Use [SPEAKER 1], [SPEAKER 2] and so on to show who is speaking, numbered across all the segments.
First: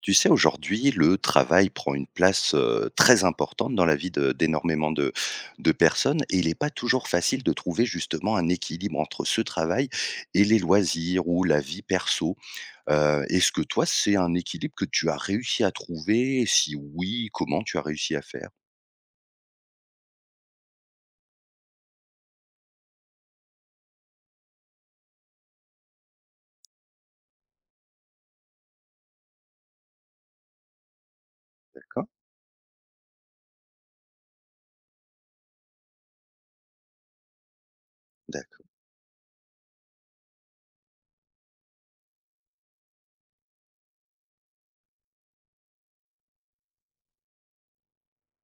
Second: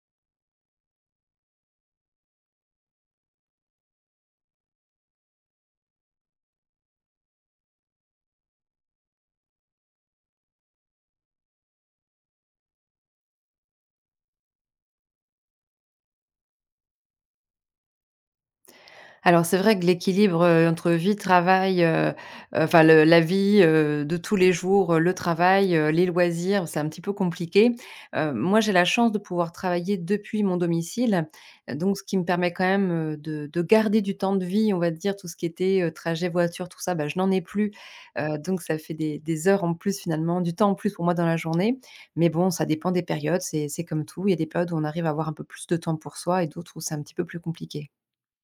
[SPEAKER 1] Tu sais, aujourd'hui, le travail prend une place très importante dans la vie d'énormément de personnes et il n'est pas toujours facile de trouver justement un équilibre entre ce travail et les loisirs ou la vie perso. Est-ce que toi, c'est un équilibre que tu as réussi à trouver? Et si oui, comment tu as réussi à faire?
[SPEAKER 2] Alors c'est vrai que l'équilibre, entre vie, travail, enfin le la vie, de tous les jours, le travail, les loisirs, c'est un petit peu compliqué. Moi j'ai la chance de pouvoir travailler depuis mon domicile, donc ce qui me permet quand même, de garder du temps de vie, on va dire, tout ce qui était, trajet voiture, tout ça, bah, je n'en ai plus. Donc
[SPEAKER 1] D'accord.
[SPEAKER 2] ça fait des heures en plus finalement, du temps en plus pour moi dans la journée. Mais bon, ça dépend des périodes, c'est comme tout. Il y a des périodes où on arrive à avoir un peu plus de temps pour soi et d'autres où c'est un petit peu plus compliqué.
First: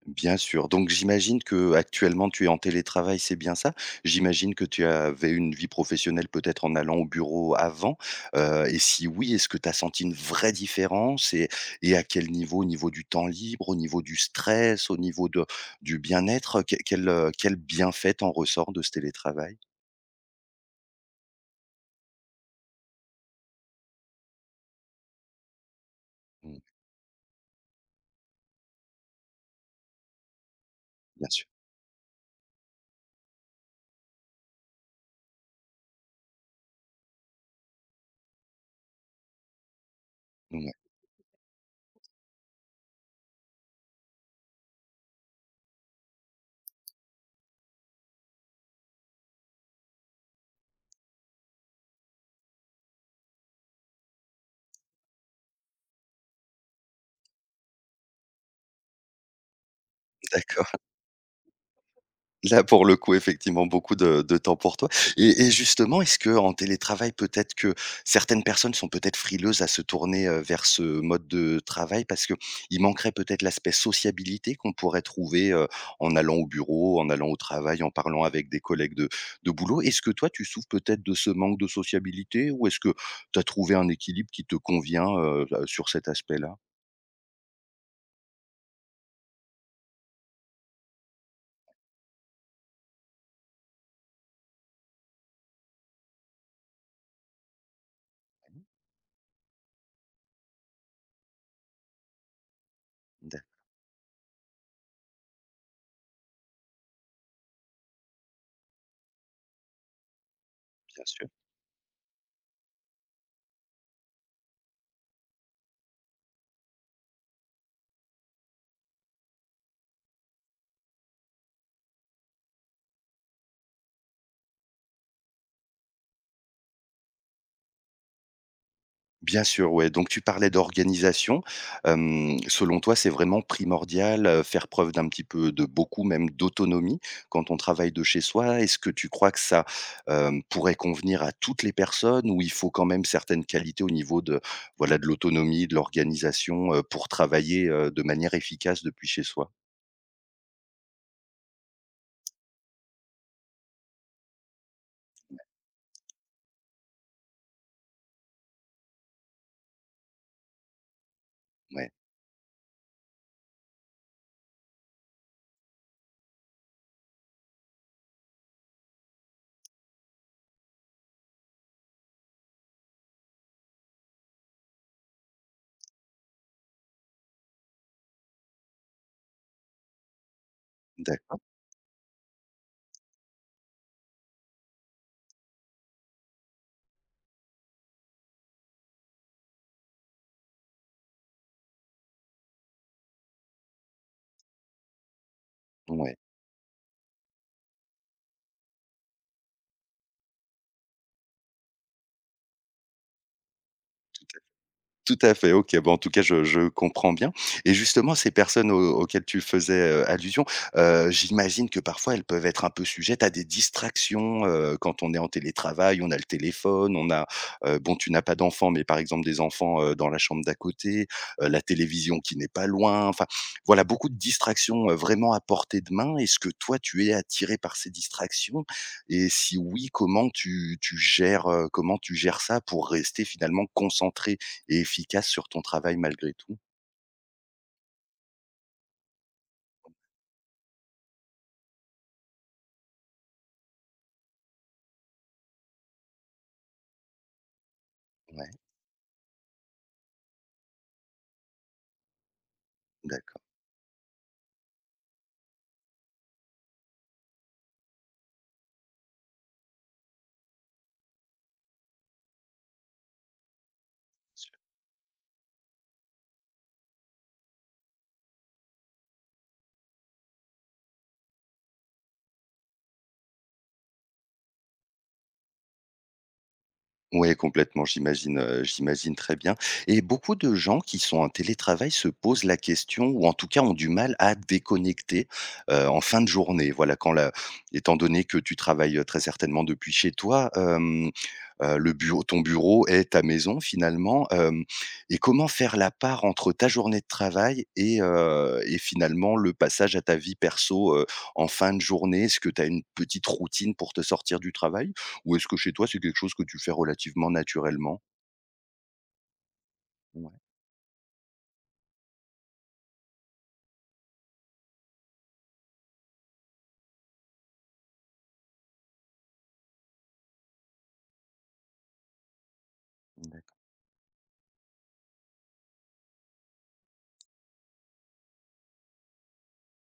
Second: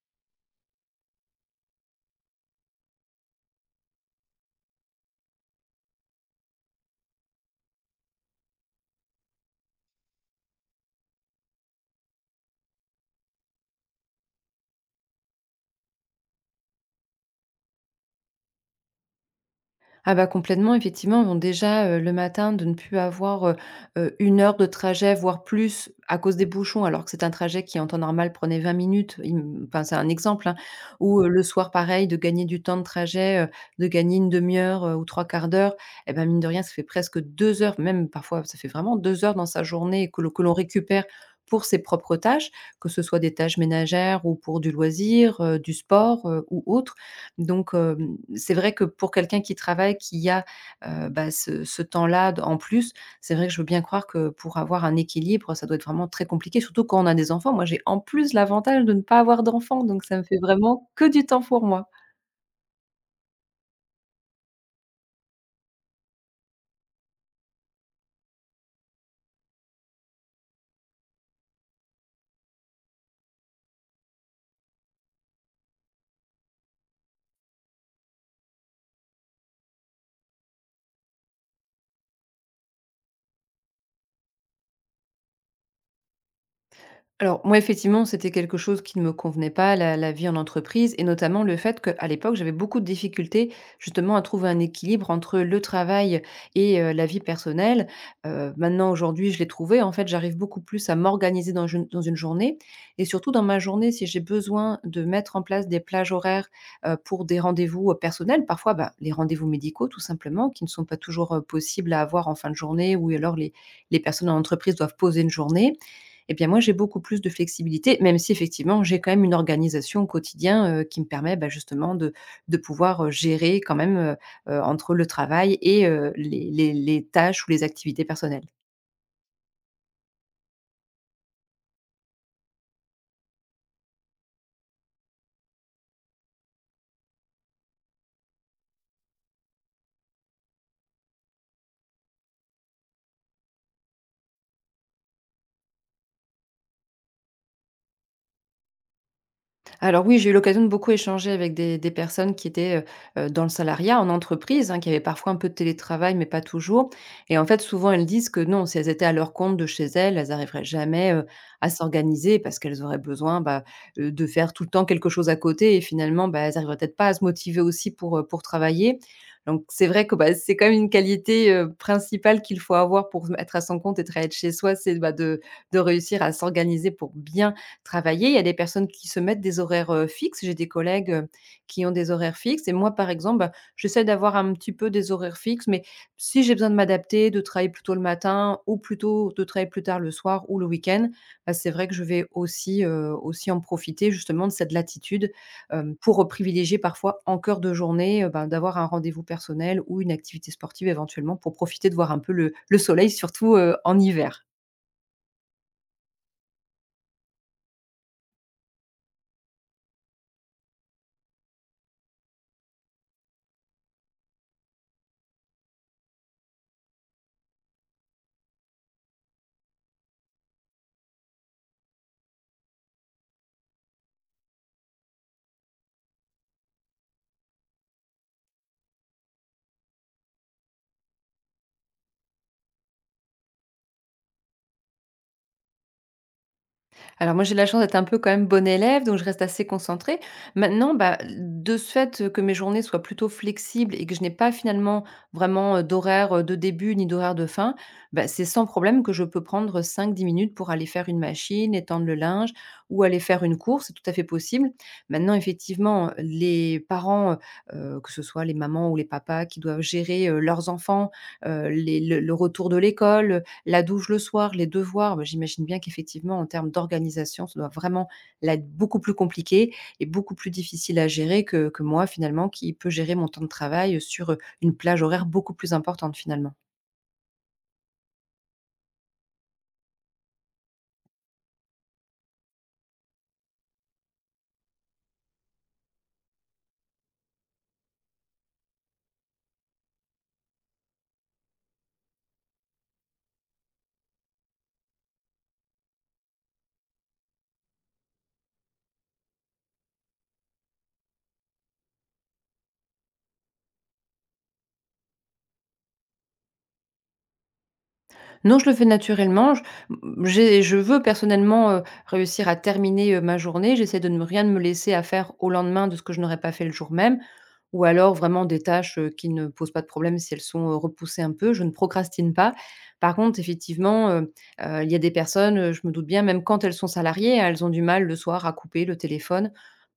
[SPEAKER 1] Bien sûr, donc j'imagine que actuellement tu es en télétravail, c'est bien ça? J'imagine que tu avais une vie professionnelle peut-être en allant au bureau avant, et si oui, est-ce que tu as senti une vraie différence et à quel niveau? Au niveau du temps libre, au niveau du stress, au niveau de du bien-être? Quel, quel bienfait t'en ressort de ce télétravail?
[SPEAKER 2] Ah bah complètement, effectivement. Bon déjà, le matin, de ne plus avoir, 1 heure de trajet, voire plus, à cause des
[SPEAKER 1] Mmh,
[SPEAKER 2] bouchons, alors que c'est un trajet qui, en temps normal, prenait 20 minutes. Im Enfin, c'est un exemple, hein. Ou,
[SPEAKER 1] bien
[SPEAKER 2] le
[SPEAKER 1] sûr,
[SPEAKER 2] soir, pareil, de gagner du temps de trajet, de gagner une demi heure, ou trois quarts d'heure. Et ben mine de rien, ça fait presque 2 heures, même parfois, ça fait vraiment 2 heures dans sa journée que l'on
[SPEAKER 1] mouais,
[SPEAKER 2] récupère pour ses propres tâches, que ce soit des tâches ménagères ou pour du loisir, du sport, ou autre. Donc, c'est vrai que pour quelqu'un qui travaille, qui a, bah, ce temps-là d en plus, c'est vrai que je veux bien croire que pour avoir un équilibre, ça doit être vraiment très compliqué, surtout quand on a des enfants. Moi, j'ai en plus l'avantage de ne pas avoir d'enfants, donc ça me fait
[SPEAKER 1] d'accord.
[SPEAKER 2] vraiment que du temps pour moi.
[SPEAKER 1] Là, pour le coup, effectivement, beaucoup de temps pour toi. Et justement, est-ce que en télétravail, peut-être que certaines personnes sont peut-être frileuses à se tourner, vers ce mode de travail parce que il manquerait peut-être l'aspect sociabilité qu'on pourrait trouver, en allant au bureau, en allant au travail, en parlant avec des collègues de boulot? Est-ce que toi, tu souffres peut-être de ce manque de sociabilité ou est-ce que tu as trouvé un équilibre qui te convient, sur cet aspect-là?
[SPEAKER 2] Alors moi, effectivement, c'était quelque chose qui ne me convenait pas, la vie en entreprise et notamment le fait qu'à l'époque, j'avais beaucoup de difficultés justement à trouver un équilibre entre le travail et la vie personnelle. Maintenant, aujourd'hui, je l'ai trouvé. En fait, j'arrive beaucoup plus à m'organiser dans une journée et surtout dans ma journée, si j'ai besoin de mettre en place des plages horaires, pour des rendez-vous, personnels, parfois, bah, les rendez-vous médicaux tout simplement, qui ne sont pas
[SPEAKER 1] Bien sûr.
[SPEAKER 2] toujours, possibles à avoir en fin de journée ou alors les personnes en entreprise doivent poser une journée. Eh bien, moi, j'ai beaucoup plus de flexibilité, même si effectivement, j'ai quand même une organisation au quotidien, qui me permet, bah, justement de pouvoir, gérer quand même, entre le travail et les tâches ou les activités personnelles.
[SPEAKER 1] Bien sûr, ouais, donc tu parlais d'organisation. Selon toi, c'est vraiment primordial, faire preuve d'un petit peu de, beaucoup même d'autonomie quand on travaille de chez soi? Est-ce que tu crois que ça, pourrait convenir à toutes les personnes ou il faut quand même certaines qualités au niveau de, voilà, de l'autonomie, de l'organisation, pour travailler, de manière efficace depuis chez soi?
[SPEAKER 2] Alors oui, j'ai eu l'occasion de beaucoup échanger avec des personnes qui étaient, dans le salariat, en entreprise, hein, qui avaient parfois un peu de télétravail, mais pas toujours. Et en fait, souvent, elles disent que non, si elles étaient à leur compte de chez elles, elles n'arriveraient jamais, à
[SPEAKER 1] Ouais,
[SPEAKER 2] s'organiser parce qu'elles auraient besoin, bah, de faire tout le temps quelque chose à côté. Et finalement, bah, elles n'arriveraient peut-être pas à se motiver aussi pour travailler. Donc c'est vrai que, bah, c'est quand même une qualité, principale qu'il faut avoir pour être à son compte et être chez soi, c'est, bah, de réussir à s'organiser pour bien travailler. Il y a des personnes qui se mettent des horaires, fixes. J'ai des collègues,
[SPEAKER 1] d'accord,
[SPEAKER 2] qui ont des horaires fixes. Et moi, par exemple, bah, j'essaie d'avoir un petit peu des horaires fixes, mais si j'ai besoin de m'adapter, de travailler plus tôt le matin ou plutôt de travailler plus tard le soir ou le week-end, bah, c'est vrai que je vais aussi en profiter justement de cette latitude,
[SPEAKER 1] ouais.
[SPEAKER 2] pour privilégier parfois en cœur de journée, bah, d'avoir un rendez-vous personnel ou une activité sportive éventuellement pour profiter de voir un peu le soleil surtout, en hiver.
[SPEAKER 1] Tout à fait, OK. Bon, en tout cas, je comprends bien. Et justement, ces personnes au auxquelles tu faisais, allusion, j'imagine que parfois elles peuvent être un peu sujettes à des distractions, quand on est en télétravail, on a le téléphone, on a, bon, tu n'as pas d'enfants, mais par exemple des enfants, dans la chambre d'à côté, la télévision qui n'est pas loin, enfin, voilà, beaucoup de distractions, vraiment à portée de main. Est-ce que toi, tu es attiré par ces distractions et si oui, comment tu gères, comment tu gères ça pour rester finalement concentré et efficace sur ton travail malgré tout?
[SPEAKER 2] Alors moi, j'ai de la chance d'être un peu quand même bonne élève, donc je reste assez concentrée. Maintenant, bah, de ce fait, que mes journées soient plutôt flexibles et que je n'ai pas finalement vraiment, d'horaire, de début ni d'horaire de fin, bah, c'est
[SPEAKER 1] Ouais,
[SPEAKER 2] sans problème que je peux prendre cinq dix minutes pour aller faire une machine, étendre le linge ou aller faire
[SPEAKER 1] d'accord.
[SPEAKER 2] une course, c'est tout à fait possible. Maintenant effectivement, les parents, que ce soit les mamans ou les papas qui doivent gérer, leurs enfants, les le retour de l'école, la douche le soir, les devoirs, bah, j'imagine bien qu'effectivement, en termes d'organisation, ça doit vraiment là être beaucoup plus compliqué et beaucoup plus difficile à gérer que moi, finalement, qui peut gérer mon temps de travail sur une plage horaire beaucoup plus importante, finalement.
[SPEAKER 1] Ouais, complètement, j'imagine, j'imagine très bien. Et beaucoup de gens qui sont en télétravail se posent la question ou en tout cas ont du mal à déconnecter, en fin de journée. Voilà, quand la étant donné que tu travailles, très certainement depuis chez toi, hem, le bureau ton bureau est ta maison finalement, hem et comment faire la part entre ta journée de travail et finalement le passage à ta vie perso, en fin de journée? Est-ce que tu as une petite routine pour te sortir du travail? Ou est-ce que chez toi, c'est quelque chose que tu fais relativement naturellement?
[SPEAKER 2] Non, je le fais naturellement. Je
[SPEAKER 1] Ouais,
[SPEAKER 2] j'ai je veux personnellement, réussir à terminer, ma journée. J'essaie de ne rien me laisser à faire au lendemain de ce que je n'aurais pas fait le jour même ou alors vraiment des tâches, qui ne posent pas de problème si elles sont, repoussées un peu. Je ne procrastine pas. Par contre,
[SPEAKER 1] d'accord,
[SPEAKER 2] effectivement, il y a des personnes, je me doute bien, même quand elles sont salariées, hein, elles ont du mal le soir à couper le téléphone.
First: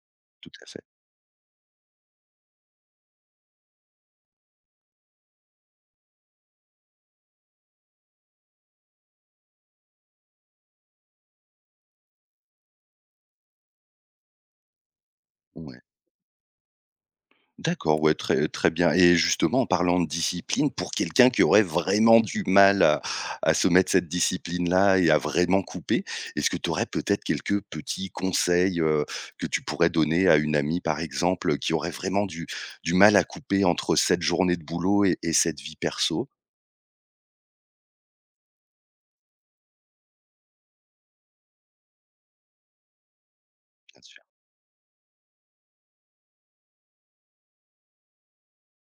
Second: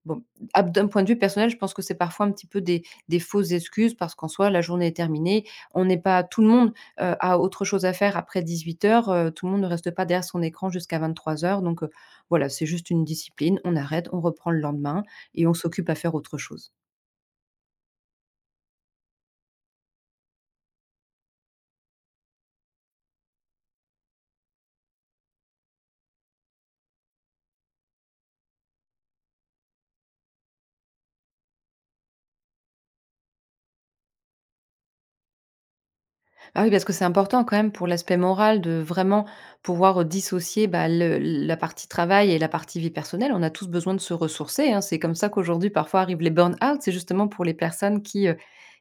[SPEAKER 2] Bon,
[SPEAKER 1] tout
[SPEAKER 2] à
[SPEAKER 1] à fait.
[SPEAKER 2] d'un point de vue personnel, je pense que c'est parfois un petit peu des fausses excuses parce qu'en soi, la journée est terminée. On n'est pas tout le monde a autre chose à faire après 18 h, tout le monde ne reste pas derrière son écran jusqu'à 23 h. Donc voilà, c'est juste une discipline, on arrête, on reprend le lendemain et on
[SPEAKER 1] Ouais.
[SPEAKER 2] s'occupe à faire autre chose.
[SPEAKER 1] D'accord, ouais, très très bien. Et justement, en parlant de discipline, pour quelqu'un qui aurait vraiment du mal à se mettre cette discipline-là et à vraiment couper, est-ce que tu aurais peut-être quelques petits conseils, que tu pourrais donner à une amie, par exemple, qui aurait vraiment du mal à couper entre cette journée de boulot et cette vie perso?
[SPEAKER 2] Ah oui, parce que c'est important quand même pour l'aspect moral de vraiment pouvoir dissocier, bah, le la partie travail et la partie vie personnelle. On a tous besoin de se ressourcer, hein. C'est comme ça qu'aujourd'hui parfois arrivent les burn-out, c'est justement pour les personnes qui, heu,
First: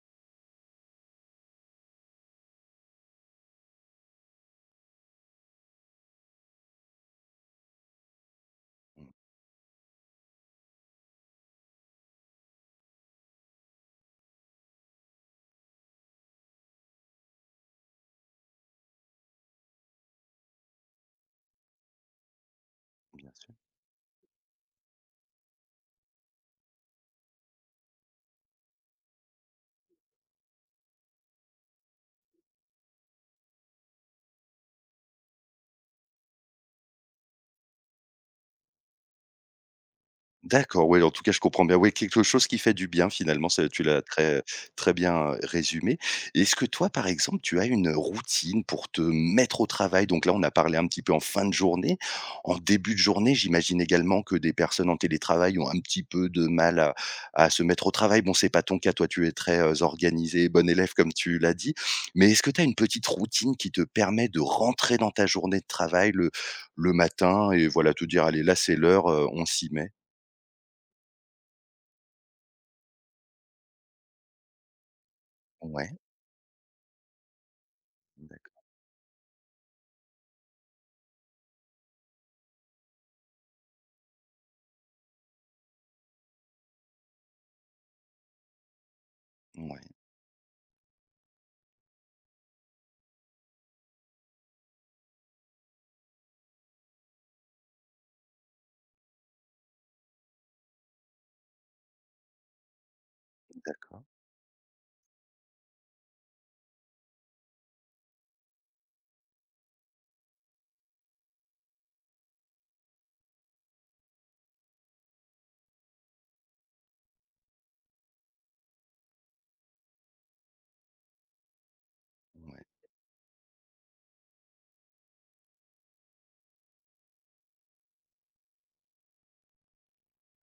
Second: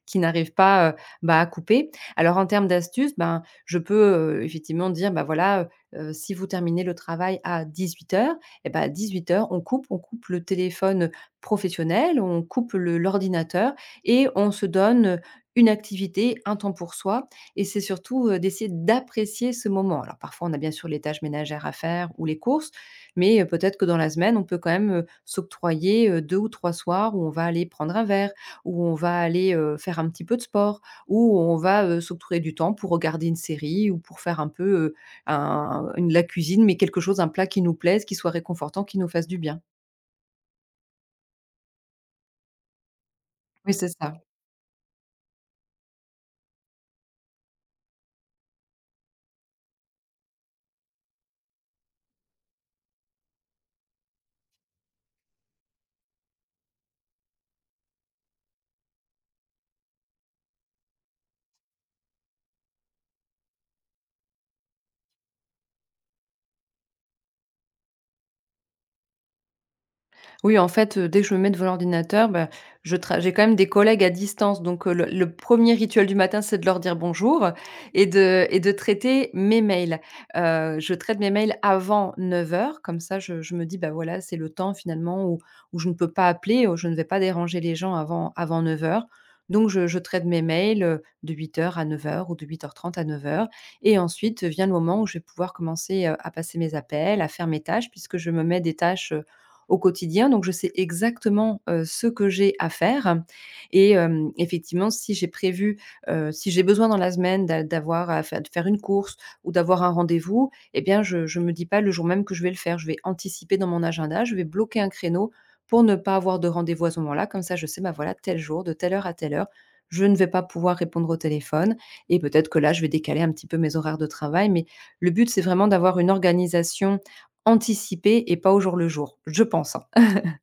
[SPEAKER 2] qui n'arrivent pas, bah, à couper. Alors en termes d'astuces, ben, je peux, effectivement dire: «Bah, voilà, si vous terminez le travail à 18 h, et ben à 18 h on coupe le téléphone professionnel, on coupe le l'ordinateur et on se donne une activité, un temps pour soi» et c'est surtout, d'essayer d'apprécier ce moment. Alors parfois, on a bien sûr les tâches ménagères à faire ou les courses, mais, peut-être que dans la semaine, on peut quand même, s'octroyer, deux ou 3 soirs où on va aller prendre un verre, où on va aller, faire un petit peu de sport, où on va, s'octroyer du temps pour regarder une série ou pour faire un peu, un une la cuisine, mais quelque chose, un plat qui nous plaise, qui soit réconfortant, qui nous fasse du bien.
[SPEAKER 1] D'accord, oui, en tout cas, je comprends bien. Oui, quelque chose qui fait du bien finalement, ça
[SPEAKER 2] Oui,
[SPEAKER 1] tu
[SPEAKER 2] c'est
[SPEAKER 1] l'as
[SPEAKER 2] ça.
[SPEAKER 1] très très bien, résumé. Est-ce que toi, par exemple, tu as une routine pour te mettre au travail? Donc là, on a parlé un petit peu en fin de journée. En début de journée, j'imagine également que des personnes en télétravail ont un petit peu de mal à se mettre au travail. Bon, c'est pas ton cas, toi, tu es très, organisée, bonne élève comme tu l'as dit. Mais est-ce que tu as une petite routine qui te permet de rentrer dans ta journée de travail le matin et voilà, te dire: «Allez, là, c'est l'heure, on s'y met»?
[SPEAKER 2] Oui, en fait, dès que je me mets devant l'ordinateur, bah, je tra j'ai quand même des collègues à distance, donc le 1er
[SPEAKER 1] Ouais,
[SPEAKER 2] rituel du matin, c'est de leur dire bonjour et de
[SPEAKER 1] d'acc
[SPEAKER 2] et de traiter mes mails. Je traite mes mails avant 9 h, comme ça je me dis: «Bah, voilà, c'est le temps finalement où je ne peux pas appeler, où je ne vais pas déranger les gens avant 9 h. Donc
[SPEAKER 1] Mouais,
[SPEAKER 2] je traite mes mails, de 8 h à 9 h ou de 8 h 30 à 9 h. Et ensuite vient le moment où je vais pouvoir commencer, à passer mes appels, à faire mes tâches puisque je me mets des tâches au quotidien. Donc, je sais exactement, ce que j'ai à faire. Et
[SPEAKER 1] d'accord,
[SPEAKER 2] effectivement, si j'ai prévu, si j'ai besoin dans la semaine d'a d'avoir à fai de faire une course ou d'avoir un rendez-vous, eh bien, je me dis pas le jour même que je vais le faire. Je vais anticiper dans mon agenda, je vais bloquer un créneau pour ne pas avoir de rendez-vous à ce moment-là. Comme ça, je sais, bah, voilà, tel jour, de telle heure à telle heure, je ne vais pas pouvoir répondre au téléphone et peut-être que
[SPEAKER 1] ouais.
[SPEAKER 2] là, je vais décaler un petit peu mes horaires de travail. Mais le but, c'est vraiment d'avoir une organisation, anticiper et pas au jour le jour, je pense, hein.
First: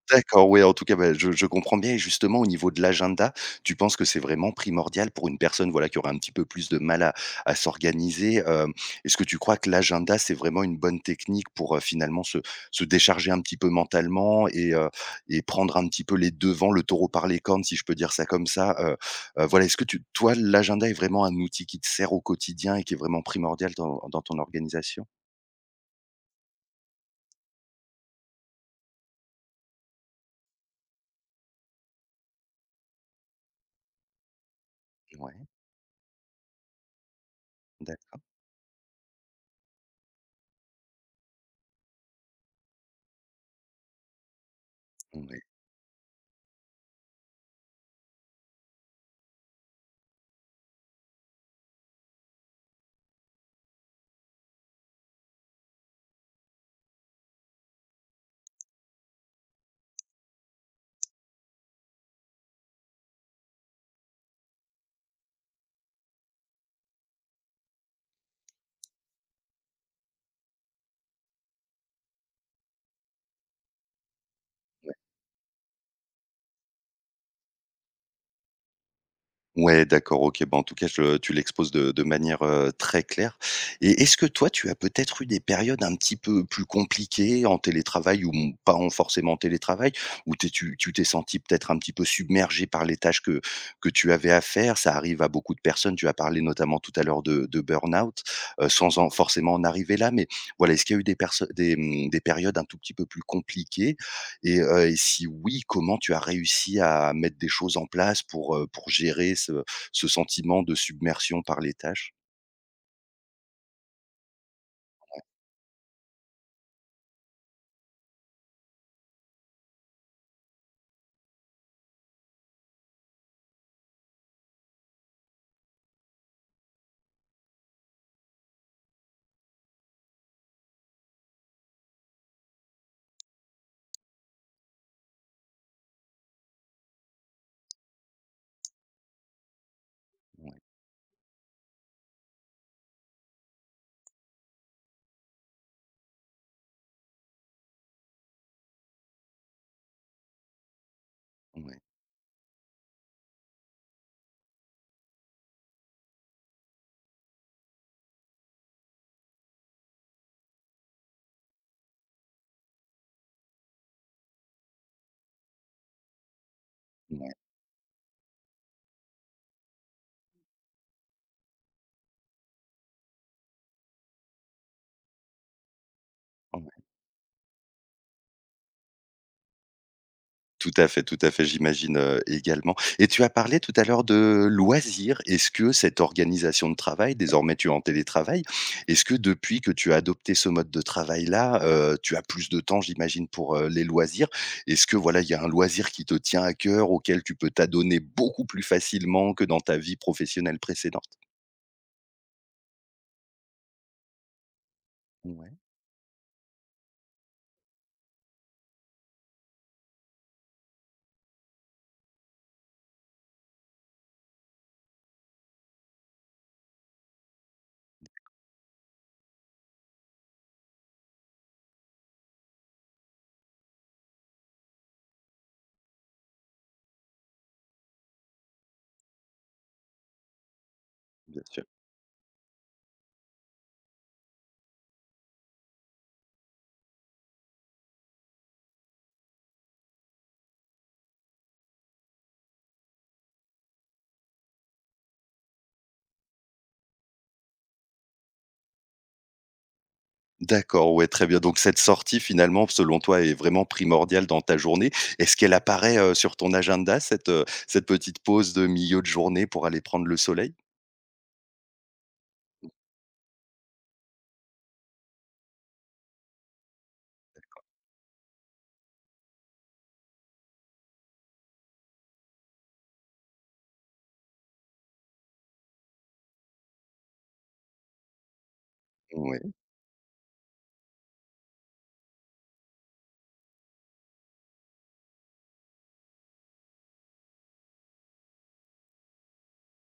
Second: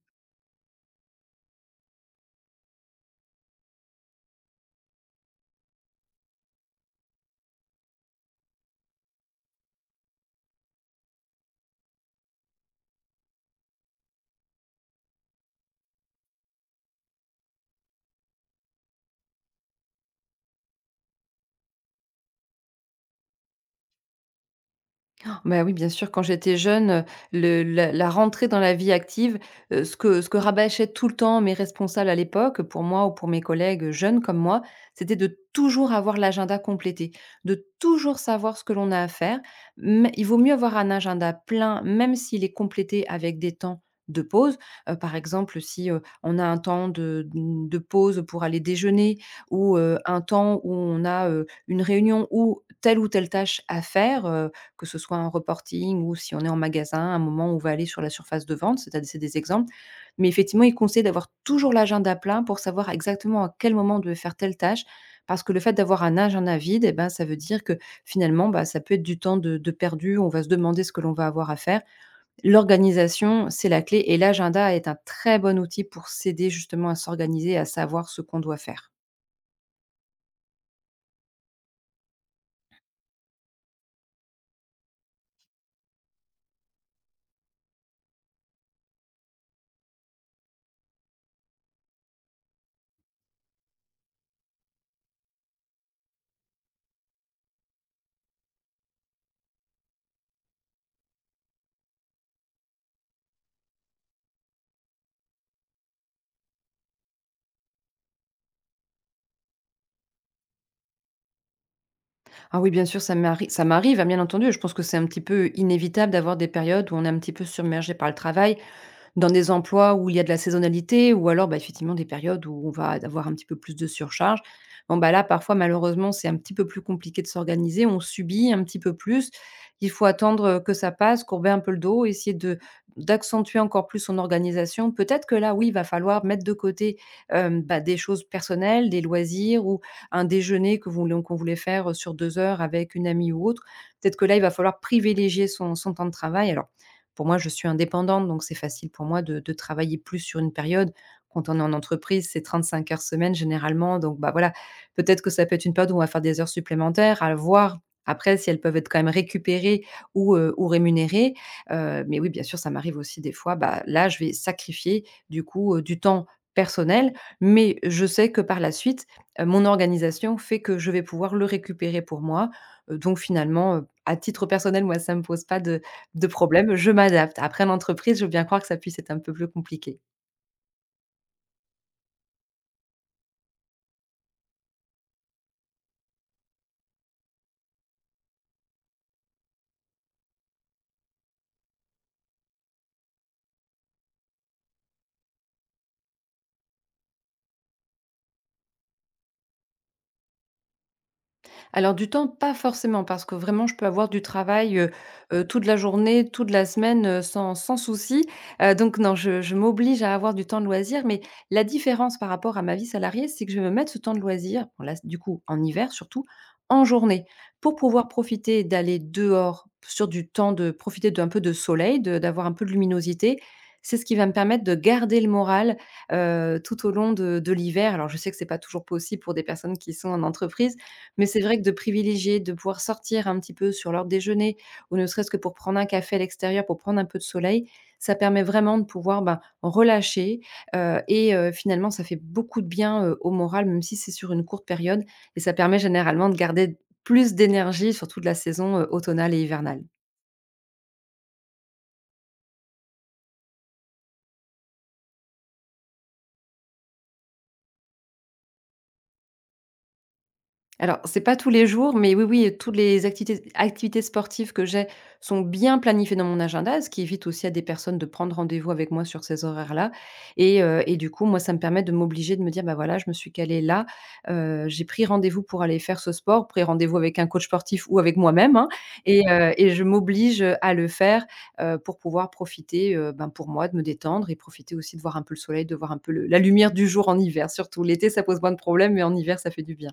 [SPEAKER 1] D'accord, ouais, en tout cas, bah, je comprends bien. Et justement au niveau de l'agenda, tu penses que c'est vraiment primordial pour une personne, voilà, qui aurait un petit peu plus de mal à s'organiser, est-ce que tu crois que l'agenda, c'est vraiment une bonne technique pour, finalement se décharger un petit peu mentalement et prendre un petit peu les devants, le taureau par les cornes, si je peux dire ça comme ça, voilà, est-ce que tu toi, l'agenda est vraiment un outil qui te sert au quotidien et qui est vraiment primordial dans ton organisation?
[SPEAKER 2] Bah, oui, bien sûr, quand j'étais jeune, le la la rentrée dans la vie active, ce que rabâchaient tout le temps mes responsables à l'époque, pour moi ou pour mes collègues, jeunes comme moi, c'était de
[SPEAKER 1] Ouais,
[SPEAKER 2] toujours avoir l'agenda complété, de toujours
[SPEAKER 1] d'accord,
[SPEAKER 2] savoir ce que l'on a à faire. Mais il vaut mieux avoir un agenda plein, même s'il est complété avec des temps de pause. Par
[SPEAKER 1] ouais.
[SPEAKER 2] exemple, si, on a un temps de pause pour aller déjeuner ou, un temps où on a, une réunion ou telle tâche à faire, que ce soit en reporting ou si on est en magasin, un moment où on va aller sur la surface de vente, c'est à dire c'est des exemples. Mais effectivement, il conseille d'avoir toujours l'agenda plein pour savoir exactement à quel moment on devait faire telle tâche, parce que le fait d'avoir un agenda vide, eh ben, ça veut dire que finalement, bah, ça peut être du temps de perdu, on va se demander ce que l'on va avoir à faire. L'organisation, c'est la clé, et l'agenda est un très bon outil pour s'aider justement à s'organiser, à savoir ce qu'on doit faire.
[SPEAKER 1] Ouais, d'accord, OK. Bah, en tout cas, je tu l'exposes de manière, très claire. Et est-ce que toi, tu as peut-être eu des périodes un petit peu plus compliquées en télétravail ou m pas en forcément télétravail, où t'es tu tu t'es senti peut-être un petit peu submergé par les tâches que tu avais à faire? Ça arrive à beaucoup de personnes, tu as parlé notamment tout à l'heure de burn-out, sans en forcément en arriver là, mais voilà, est-ce qu'il y a eu des perso des, mmh, des périodes un tout petit peu plus compliquées et si oui, comment tu as réussi à mettre des choses en place pour gérer ce sentiment de submersion par les tâches?
[SPEAKER 2] Ah oui, bien sûr, ça m'arrive. Ça m'arrive, hein, bien entendu. Je pense que c'est un petit peu inévitable d'avoir des périodes où on est un petit peu submergé par le travail dans des emplois où il y a de la saisonnalité ou alors, bah, effectivement, des périodes où on va avoir un petit peu plus de surcharge. Bon, bah, là, parfois, malheureusement, c'est un petit peu plus compliqué de s'organiser. On subit un petit peu plus. Il faut attendre que ça passe, courber un peu le dos, essayer de d'accentuer encore plus son organisation. Peut-être que là, oui, il va falloir mettre de côté des choses personnelles, des loisirs ou un
[SPEAKER 1] Ouais,
[SPEAKER 2] déjeuner qu'on voulait faire sur 2 heures avec une amie ou autre. Peut-être que là, il va falloir privilégier son temps de travail. Alors, pour moi, je suis indépendante, donc c'est facile pour moi de travailler plus sur une période. Quand on est en
[SPEAKER 1] ouais,
[SPEAKER 2] entreprise, c'est 35 heures semaine généralement, donc bah, voilà, peut-être que ça peut être une période où on va faire des heures supplémentaires, à voir après si elles peuvent être quand même récupérées ou rémunérées. Mais oui, bien sûr, ça m'arrive aussi des fois, bah, là, je vais sacrifier du coup, du temps personnel,
[SPEAKER 1] ouais,
[SPEAKER 2] mais je sais que par la suite, mon organisation fait que je vais pouvoir le récupérer pour moi. Donc finalement, à titre personnel, moi, ça ne me pose pas de problème,
[SPEAKER 1] ouais.
[SPEAKER 2] je m'adapte. Après l'entreprise, je veux bien croire que ça puisse être un peu plus compliqué.
[SPEAKER 1] Tout à fait, j'imagine, également. Et tu as parlé tout à l'heure de loisirs. Est-ce que cette organisation de travail, désormais tu es en télétravail, est-ce que depuis que tu as adopté ce mode de travail-là, tu as plus de temps, j'imagine, pour, les loisirs? Est-ce que, voilà, il y a un loisir qui te tient à cœur, auquel tu peux t'adonner beaucoup plus facilement que dans ta vie professionnelle précédente?
[SPEAKER 2] Alors du temps, pas forcément, parce que vraiment je peux avoir du travail,
[SPEAKER 1] Ouais,
[SPEAKER 2] toute la journée, toute la semaine, sans sans souci. Donc non, je m'oblige à avoir du temps de loisir, mais la différence par rapport à ma vie salariée, c'est que je vais me mettre ce temps de loisir, bon là, du coup, en hiver surtout, en journée, pour pouvoir profiter d'aller dehors sur du temps de profiter d'un peu de soleil, de d'avoir un peu de luminosité. C'est ce qui va me permettre de garder le moral, tout au long de l'hiver. Alors je sais que c'est pas toujours possible pour des personnes qui sont en entreprise, mais c'est
[SPEAKER 1] bien
[SPEAKER 2] vrai que
[SPEAKER 1] sûr.
[SPEAKER 2] de privilégier, de pouvoir sortir un petit peu sur l'heure déjeuner ou ne serait-ce que pour prendre un café à l'extérieur, pour prendre un peu de soleil, ça permet vraiment de pouvoir, ben, relâcher, finalement ça fait beaucoup de bien, au moral, même si c'est sur une courte période et ça permet généralement de garder plus d'énergie, surtout de la saison, automnale et hivernale.
[SPEAKER 1] D'accord, ouais, très bien. Donc cette sortie finalement, selon toi, est vraiment primordiale dans ta journée. Est-ce qu'elle apparaît, sur ton agenda cette, cette petite pause de milieu de journée pour aller prendre le soleil?
[SPEAKER 2] Alors, c'est pas tous les jours, mais oui, oui,
[SPEAKER 1] Mmh.
[SPEAKER 2] toutes les activités sportives que j'ai sont bien planifiées dans mon agenda, ce qui évite aussi à des
[SPEAKER 1] D'accord.
[SPEAKER 2] personnes de prendre rendez-vous avec moi sur ces horaires-là et du coup, moi, ça me permet de m'obliger, de me dire: «Bah, voilà, je me suis calée là, j'ai pris rendez-vous pour aller faire ce sport», pris rendez-vous avec un coach sportif ou avec moi-même, hein et
[SPEAKER 1] Mmh. Ouais.
[SPEAKER 2] heu et je m'oblige à le faire, pour pouvoir profiter, ben, pour moi, de me détendre et profiter aussi de voir un peu le soleil, de voir un peu le la lumière du jour en hiver surtout. L'été, ça pose moins de problèmes, mais en hiver, ça fait du bien.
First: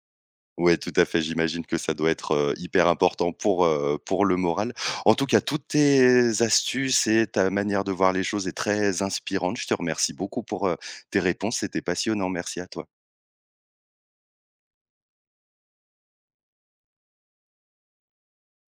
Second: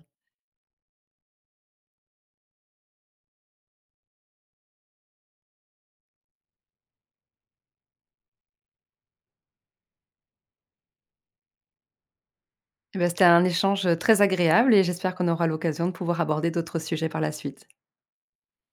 [SPEAKER 1] Ouais, tout à fait. J'imagine que ça doit être, hyper important pour le moral. En tout cas, toutes tes astuces et ta manière de voir les choses est très inspirante. Je te remercie beaucoup pour, tes réponses. C'était passionnant. Merci à toi.
[SPEAKER 2] Eh ben, c'était un échange, très agréable et j'espère qu'on aura l'occasion de pouvoir aborder d'autres sujets par la suite.